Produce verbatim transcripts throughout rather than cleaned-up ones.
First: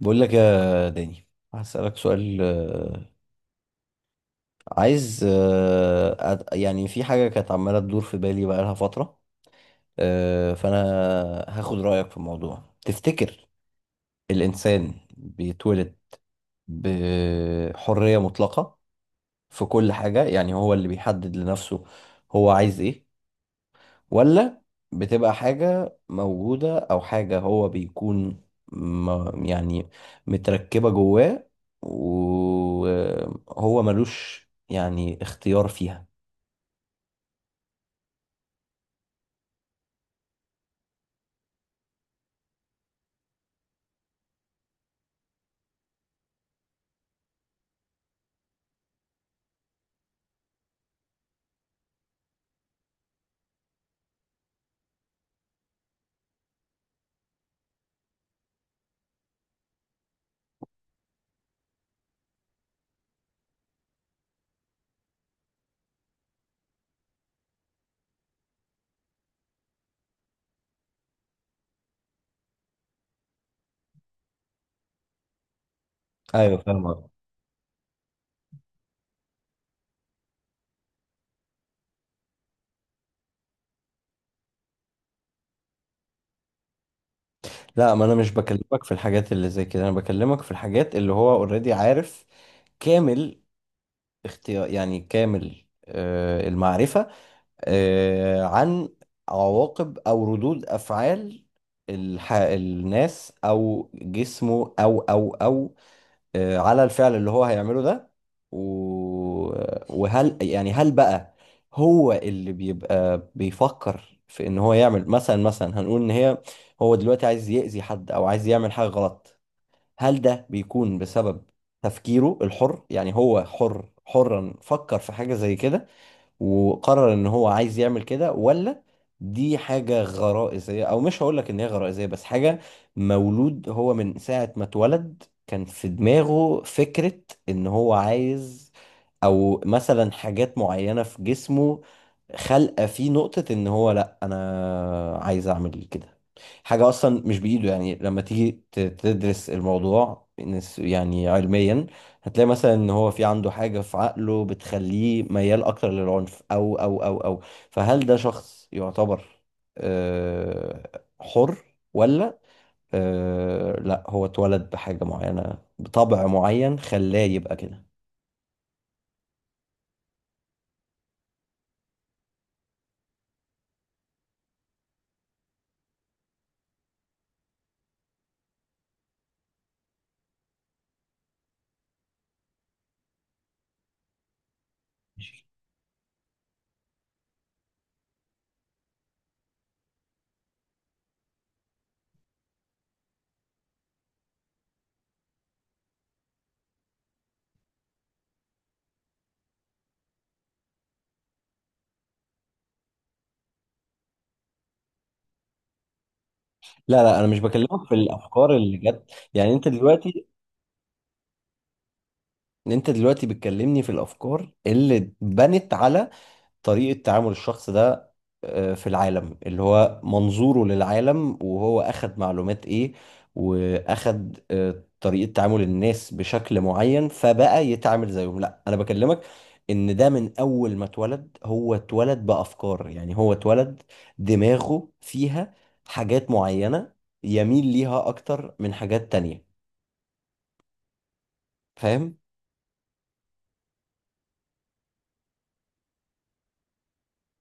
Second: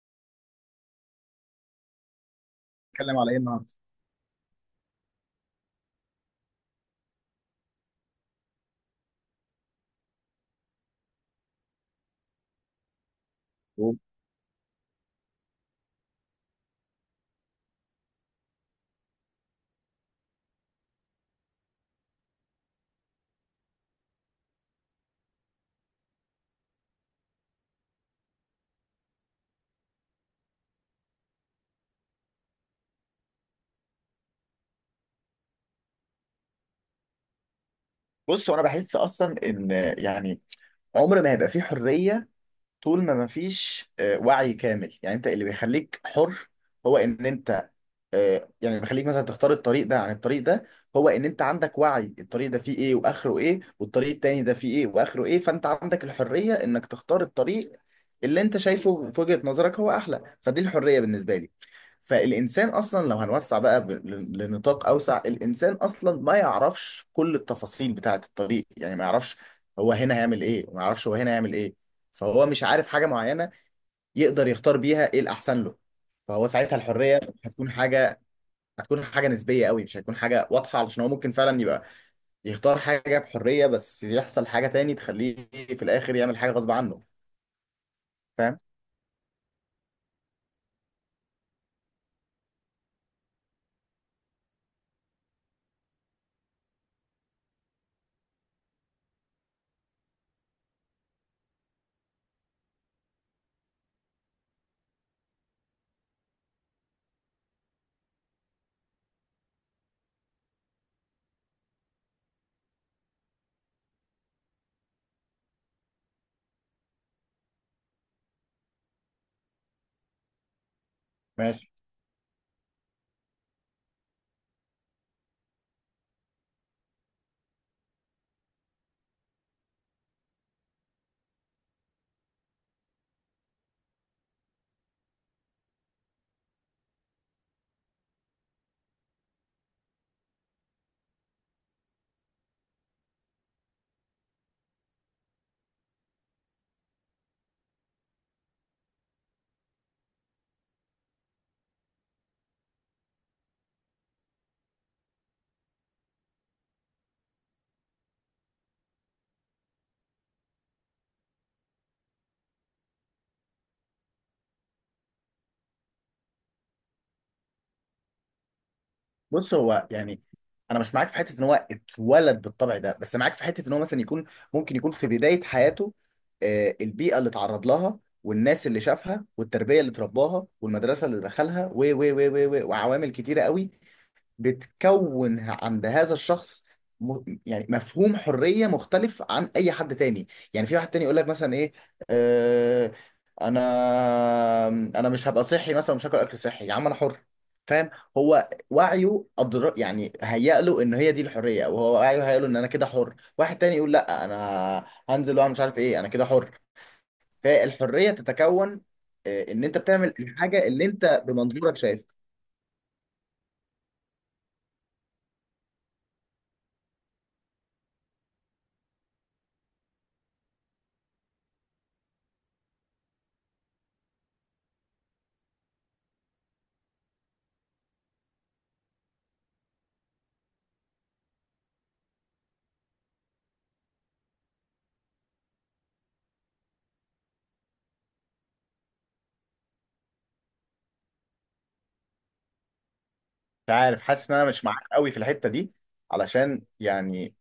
بقول لك يا داني، هسألك سؤال. آه، هنتكلم على ايه النهارده؟ عايز آه، أد- يعني في حاجة كانت عمالة تدور في بالي بقالها فترة. آه، فأنا هاخد رأيك في الموضوع. تفتكر الإنسان بيتولد بحرية مطلقة في كل حاجة؟ يعني هو اللي بيحدد لنفسه هو عايز إيه، ولا بتبقى حاجة موجودة أو حاجة هو بيكون م- يعني متركبة جواه وهو ملوش يعني اختيار فيها؟ بص، هو انا بحس اصلا ان يعني عمر ما هيبقى فيه حريه طول ما مفيش آه، وعي كامل. يعني انت اللي بيخليك حر هو ان انت، آه، يعني اللي بيخليك مثلا تختار الطريق ده عن الطريق ده، هو ان انت عندك وعي الطريق ده فيه ايه واخره ايه، والطريق التاني ده فيه ايه واخره ايه، فانت عندك الحرية انك تختار الطريق اللي انت شايفه في وجهة نظرك هو احلى. فدي الحرية بالنسبة لي. فالانسان اصلا لو هنوسع بقى ب- ل- لنطاق اوسع، الانسان اصلا ما يعرفش كل التفاصيل بتاعة الطريق، يعني ما يعرفش هو هنا هيعمل ايه وما يعرفش هو هنا هيعمل ايه. فهو مش عارف حاجة معينة يقدر يختار بيها ايه الأحسن له. فهو ايوه، ساعتها فاهم قصدك. الحرية هتكون حاجة، هتكون حاجة نسبية قوي، مش هتكون حاجة واضحة، علشان هو ممكن فعلا يبقى يختار حاجة بحرية بس يحصل حاجة تاني تخليه في الآخر يعمل حاجة غصب عنه. لا، ما انا مش فاهم؟ بكلمك في الحاجات اللي زي كده، انا بكلمك في الحاجات اللي هو اوريدي عارف كامل، اختيار يعني كامل. آه، المعرفة آه، عن عواقب أو ردود أفعال الح... الناس أو جسمه أو أو أو آه، على الفعل اللي هو هيعمله ده. و... وهل يعني، هل بقى هو اللي بيبقى بيفكر في إن هو يعمل، مثلا مثلا هنقول إن هي، هو دلوقتي عايز يأذي حد أو عايز يعمل حاجة غلط، هل ده بيكون بسبب ماشي. تفكيره الحر؟ يعني هو حر، حرا فكر في حاجة زي كده وقرر ان هو عايز يعمل كده، ولا دي حاجة غرائزية، او مش هقول لك ان هي غرائزية بس حاجة مولود هو من ساعة ما اتولد كان في دماغه فكرة ان هو عايز، او مثلا حاجات معينة في جسمه خلقة فيه نقطة ان هو، لا انا عايز اعمل كده، حاجة اصلا مش بايده. يعني لما تيجي ت- تدرس الموضوع نس- يعني علميا، هتلاقي مثلا ان هو في عنده حاجة في عقله بتخليه ميال اكتر للعنف او او او او. فهل ده شخص يعتبر آه، حر، ولا آه، لا، هو اتولد بحاجة معينة بطبع معين خلاه يبقى كده؟ بص، هو يعني أنا مش معاك في حتة إن هو اتولد بالطبع ده، بس معاك في حتة إن هو مثلا يكون ممكن يكون في بداية حياته آه، البيئة اللي اتعرض لها والناس اللي شافها والتربية اللي اترباها والمدرسة اللي دخلها و و و و و- وعوامل كتيرة قوي بتكون عند هذا الشخص. م... يعني مفهوم حرية مختلف عن أي حد تاني. يعني في واحد تاني يقول لك مثلا إيه، آه... أنا أنا مش هبقى صحي مثلا، مش هاكل أكل صحي يا عم أنا حر. فاهم؟ هو وعيه أدر... يعني هيأ له إن هي دي الحرية، أو هو وعيه هيأ له إن أنا كده حر. واحد تاني يقول لأ، أنا هنزل وأعمل مش عارف إيه أنا كده حر. لا لا، انا مش بكلمك في فالحرية الافكار اللي تتكون جت، يعني آه، إن انت أنت بتعمل دلوقتي الحاجة اللي أنت بمنظورك شايف. انت دلوقتي بتكلمني في الافكار اللي بنت على طريقة تعامل الشخص ده آه، في العالم، اللي هو منظوره للعالم وهو أخد معلومات إيه وأخد آه، طريقة تعامل الناس بشكل معين فبقى يتعامل زيهم. لا، أنا بكلمك إن ده من أول ما اتولد، هو اتولد بأفكار، يعني هو اتولد دماغه فيها حاجات معينة يميل ليها أكتر من حاجات تانية. فاهم؟ مش عارف، حاسس ان انا مش معاك قوي في الحته دي علشان يعني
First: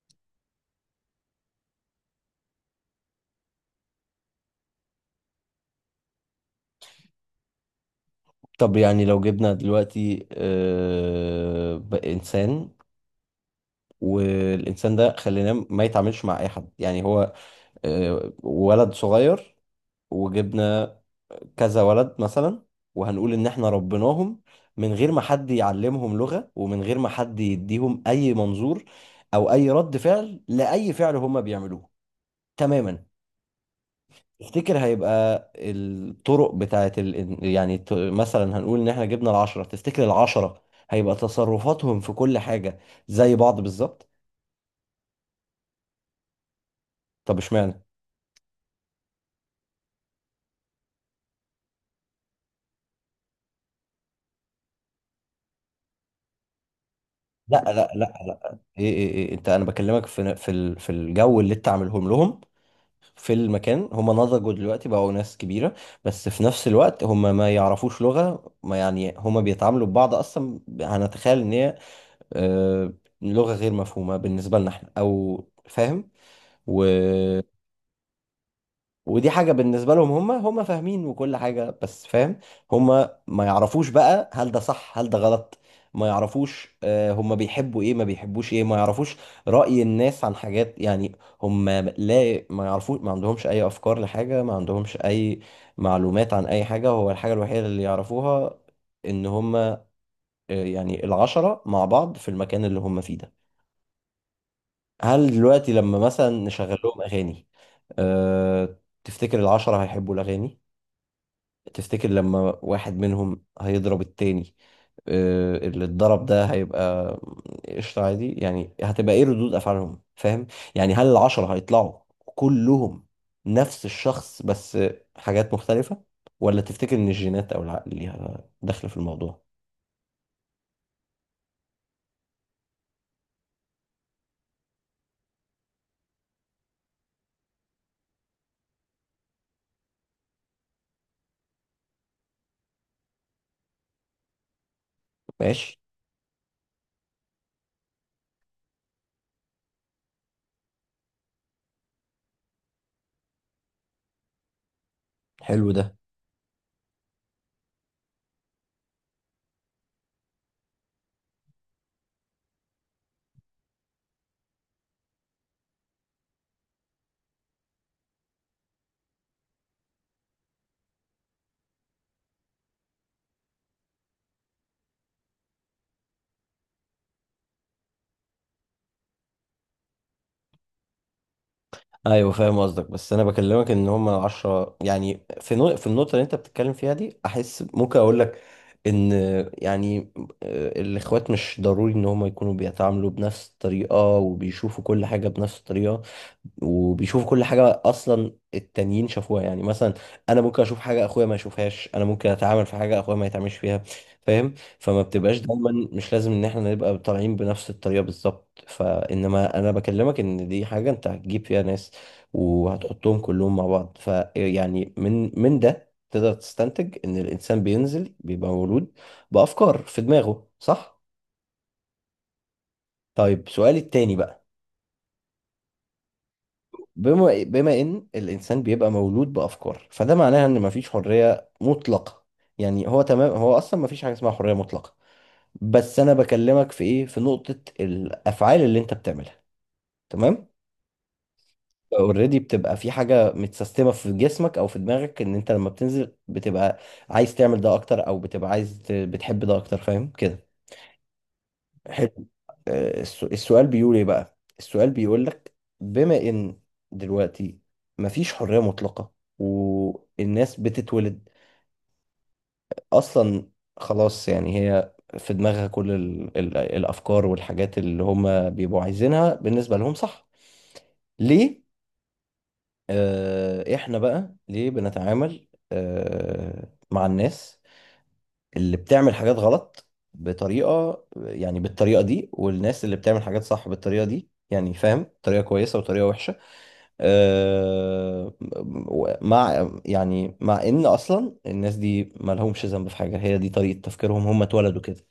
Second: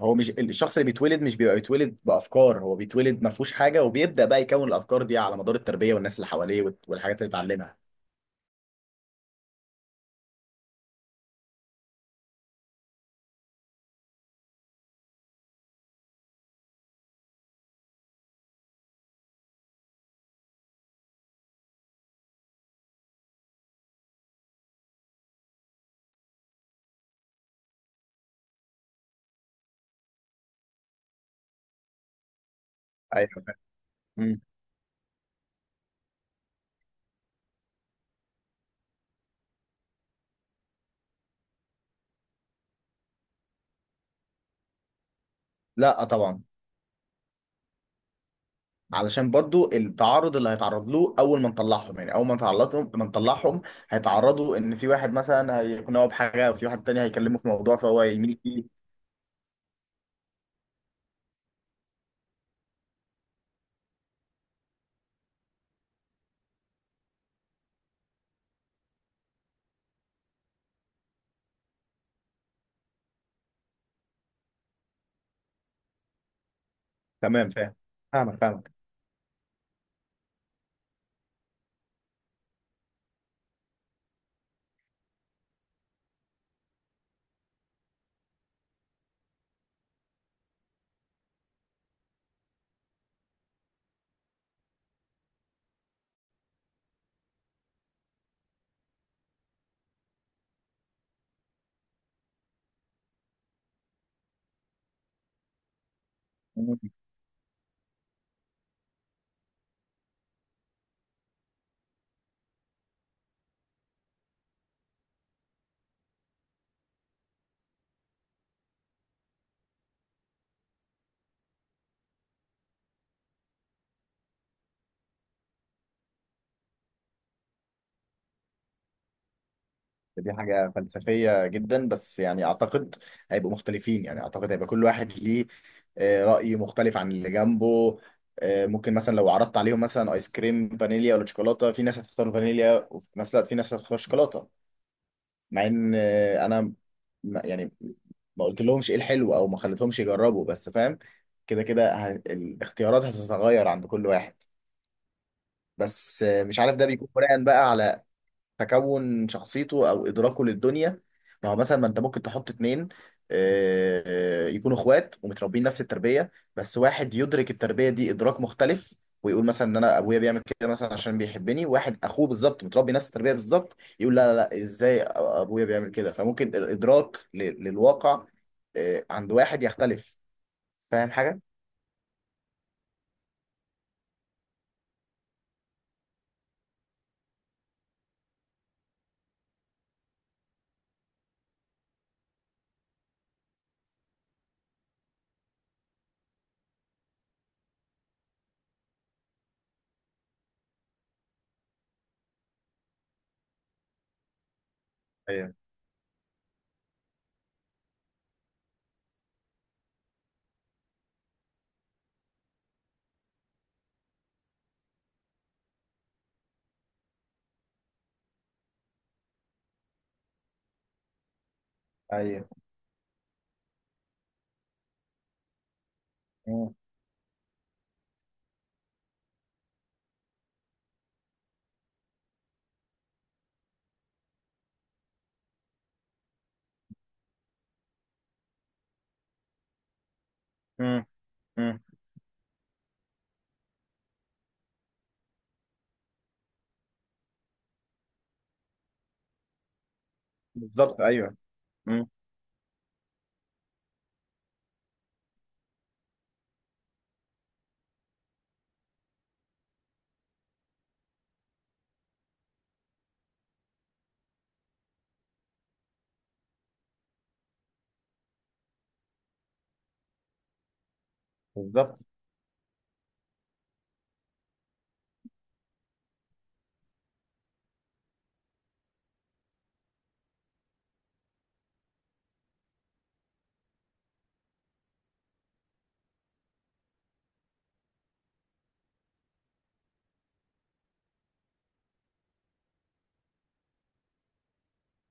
هو مش الشخص اللي بيتولد، مش بيبقى بيتولد بافكار، هو بيتولد ما فيهوش حاجه وبيبدا بقى يكون الافكار دي على مدار التربيه والناس اللي حواليه وال- والحاجات اللي اتعلمها. طب يعني لو جبنا دلوقتي آه، بقى إنسان، والانسان ده خليناه ما يتعاملش مع اي حد، يعني هو آه، ولد صغير، وجبنا كذا ولد مثلا، وهنقول ان احنا ربيناهم من غير ما حد يعلمهم لغة، ومن غير ما حد يديهم اي منظور او اي رد فعل لاي فعل هم بيعملوه تماما. ايوه فاهم. مم. تفتكر هيبقى الطرق بتاعت ال... يعني، ت- مثلا هنقول ان احنا جبنا العشرة، تفتكر العشرة هيبقى تصرفاتهم في كل حاجة زي بعض بالظبط؟ لا آه طبعا. طب اشمعنى؟ علشان برضو التعرض اللي هيتعرض له اول ما نطلعهم، يعني اول ما نطلعهم ما نطلعهم هيتعرضوا ان في واحد مثلا هيقنعه بحاجه وفي واحد تاني هيكلمه في لا لا موضوع فهو لا يميل لا فيه. ايه ايه ايه انت، انا بكلمك في في ال- في الجو اللي انت عاملهم لهم في المكان. هم نضجوا دلوقتي، بقوا ناس كبيرة، بس في نفس الوقت هم ما يعرفوش لغة ما، يعني هم بيتعاملوا ببعض اصلا هنتخيل ان هي آه، لغة غير مفهومة بالنسبة لنا احنا، او فاهم، تمام، فاهم، فاهمك ودي حاجة بالنسبة لهم هم هم فاهمين وكل حاجة. بس فاهم، هم ما يعرفوش بقى هل ده صح هل ده غلط، ما يعرفوش آه، هم بيحبوا ايه ما بيحبوش ايه، ما يعرفوش رأي الناس عن حاجات. يعني هم لا، ما يعرفوش، ما عندهمش اي افكار لحاجة، ما عندهمش اي معلومات عن اي حاجة. هو الحاجة الوحيدة اللي يعرفوها ان هم آه، يعني العشرة مع بعض في المكان اللي هم فيه ده. هل دلوقتي لما مثلا نشغل فاهمك لهم اغاني، أه، تفتكر العشرة هيحبوا الاغاني؟ تفتكر لما واحد منهم هيضرب التاني، آه، اللي اتضرب ده هيبقى قشطة عادي؟ يعني هتبقى ايه ردود افعالهم فاهم؟ يعني هل العشرة هيطلعوا كلهم نفس الشخص، بس حاجات مختلفة، ولا تفتكر ان الجينات او العقل ليها دخل في الموضوع؟ دي حاجة فلسفية جدا، بس يعني أعتقد هيبقوا مختلفين. يعني أعتقد هيبقى كل واحد ليه آه، رأي مختلف عن اللي جنبه. آه، ممكن مثلا لو عرضت عليهم مثلا آيس كريم فانيليا ولا شوكولاتة، في ناس هتختار فانيليا، ومثلا في ناس هتختار شوكولاتة. مع ماشي. إن آه، أنا ما- يعني ما قلت لهمش إيه الحلو أو ما خليتهمش يجربوا، بس فاهم، كده كده ه- الاختيارات هتتغير عند كل واحد. حلو ده. بس آه، مش عارف، ده بيكون بناء بقى على تكون شخصيته او ادراكه للدنيا. ما هو مثلا ما انت ممكن تحط اتنين آه، آه، يكونوا اخوات ومتربيين نفس التربيه، بس واحد يدرك التربيه دي ادراك مختلف ويقول مثلا ان انا ابويا بيعمل كده مثلا عشان بيحبني، واحد اخوه بالظبط متربي نفس التربيه بالظبط يقول لا لا لا ازاي ابويا بيعمل كده. فممكن الادراك ل- للواقع آه، عند واحد يختلف. فاهم حاجه؟ ايوه فاهم قصدك، بس انا بكلمك ان هم العشرة، يعني في نو... في النقطه اللي انت بتتكلم فيها دي احس ممكن اقول لك ان يعني آه، الاخوات مش ضروري ان هم يكونوا بيتعاملوا بنفس الطريقه وبيشوفوا كل حاجه بنفس الطريقه وبيشوفوا كل حاجه اصلا التانيين شافوها. يعني مثلا انا ممكن اشوف حاجه اخويا ما يشوفهاش، انا ممكن اتعامل في حاجه اخويا ما يتعاملش فيها. فاهم؟ فما بتبقاش ايوه دايما، مش لازم ان احنا نبقى طالعين بنفس الطريقه بالظبط. فانما انا بكلمك ان دي حاجه انت هتجيب فيها ناس وهتحطهم كلهم مع بعض، فيعني من من ده تقدر تستنتج ان الانسان بينزل بيبقى مولود بافكار في دماغه، صح؟ ايوه. طيب سؤالي التاني بقى، مم. بما بما ان الانسان بيبقى مولود بافكار، فده معناها ان مفيش حريه مطلقه. يعني هو تمام، هو اصلا مفيش حاجه اسمها حريه مطلقه. بس انا بكلمك في ايه، في نقطه الافعال اللي انت بتعملها. تمام؟ مم. مم. اوريدي بتبقى في حاجة متسيستمة في جسمك او في دماغك ان انت لما بتنزل بتبقى عايز تعمل ده اكتر، او بتبقى عايز ت- بتحب ده اكتر. فاهم كده؟ بالظبط، ايوه. مم. حلو. آه، السو- السؤال بيقول ايه بقى، السؤال بيقول لك، بما ان دلوقتي مفيش حرية مطلقة، والناس بتتولد اصلا خلاص، يعني هي في دماغها كل ال ال الافكار والحاجات اللي هم بيبقوا عايزينها بالنسبة لهم، صح؟ ليه بالظبط. آه، احنا بقى ليه بنتعامل آه، مع الناس اللي بتعمل حاجات غلط بطريقة، يعني بالطريقة دي، والناس اللي بتعمل حاجات صح بالطريقة دي، يعني فاهم طريقة كويسة وطريقة وحشة، آه، مع يعني مع ان اصلا الناس دي ما لهمش ذنب في حاجة، هي دي طريقة تفكيرهم، هم اتولدوا كده.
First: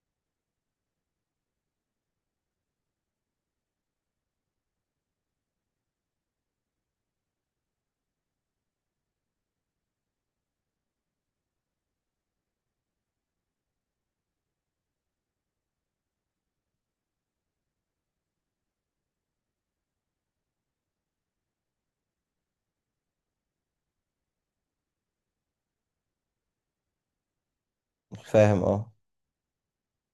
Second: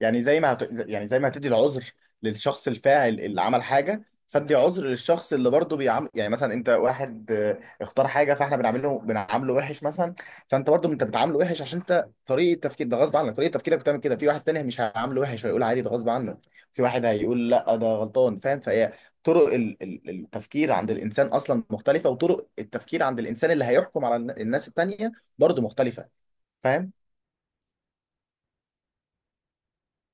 يعني زي ما هت... يعني زي ما هتدي العذر للشخص الفاعل اللي عمل حاجه، فادي عذر للشخص اللي برضه بيعمل. يعني مثلا انت واحد آه، اختار حاجه، فاحنا بنعمله بنعامله وحش مثلا. فانت برضه انت بتعامله وحش عشان انت طريقه تفكير ده غصب عنك، طريقه تفكيرك بتعمل كده. في واحد تاني مش هيعامله وحش ويقول عادي ده غصب عنك، في واحد هيقول لا ده غلطان. فاهم؟ فهي طرق ال- ال- التفكير عند الانسان اصلا مختلفه، وطرق التفكير عند الانسان اللي هيحكم على الن- الناس التانيه برضه مختلفه. فاهم؟ فاهم؟ اه.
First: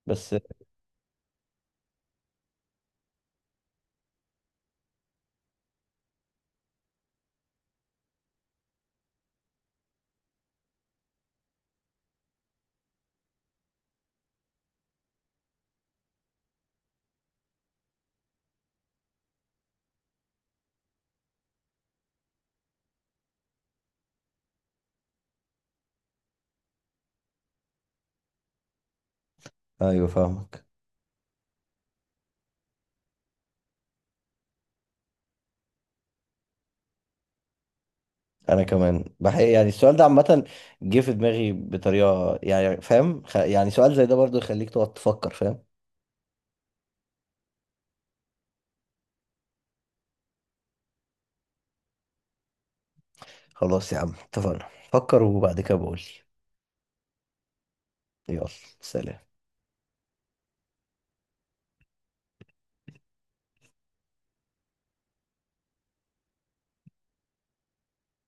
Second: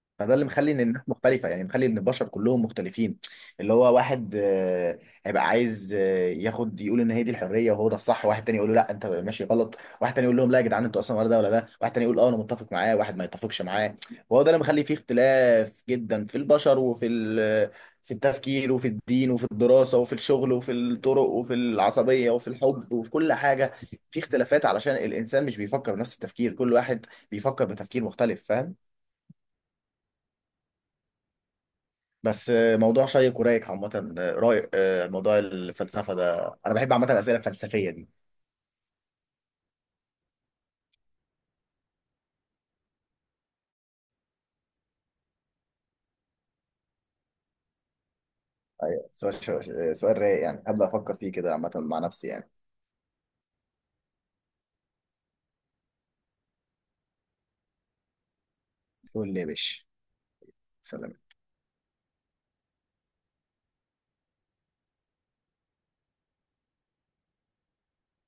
بس، فده اللي مخلي ان الناس مختلفه، يعني مخلي ان البشر كلهم مختلفين. اللي هو واحد آه، هيبقى عايز آه، ياخد يقول ان هي دي الحريه وهو ده الصح، واحد تاني يقول له لا انت ماشي غلط، واحد تاني يقول لهم لا يا جدعان انتوا اصلا ولا ده ولا ده، واحد تاني يقول اه انا متفق معاه، واحد ما يتفقش معاه. وهو ده اللي مخلي فيه اختلاف جدا في البشر وفي ال- في التفكير وفي الدين وفي الدراسه وفي الشغل وفي الطرق وفي العصبيه وفي الحب وفي كل حاجه. في اختلافات علشان الانسان مش بيفكر بنفس التفكير، كل واحد بيفكر بتفكير مختلف. فاهم؟ ايوه فاهمك. بس آه، موضوع شيق ورايق عامة. آه، رايق. آه، موضوع الفلسفة ده أنا بحب عامة الأسئلة الفلسفية دي. انا كمان بحقيقة يعني السؤال ده عامة جه في دماغي بطريقة يعني فاهم، خ... يعني سؤال زي ده برضو يخليك تقعد تفكر، فاهم. أيوة. سؤال سؤال رايق، يعني هبدأ أفكر فيه كده عامة مع نفسي يعني. خلاص يا عم، اتفقنا، فكر وبعد كده بقول لي. يلا، سلام. قول لي يا باشا. سلام.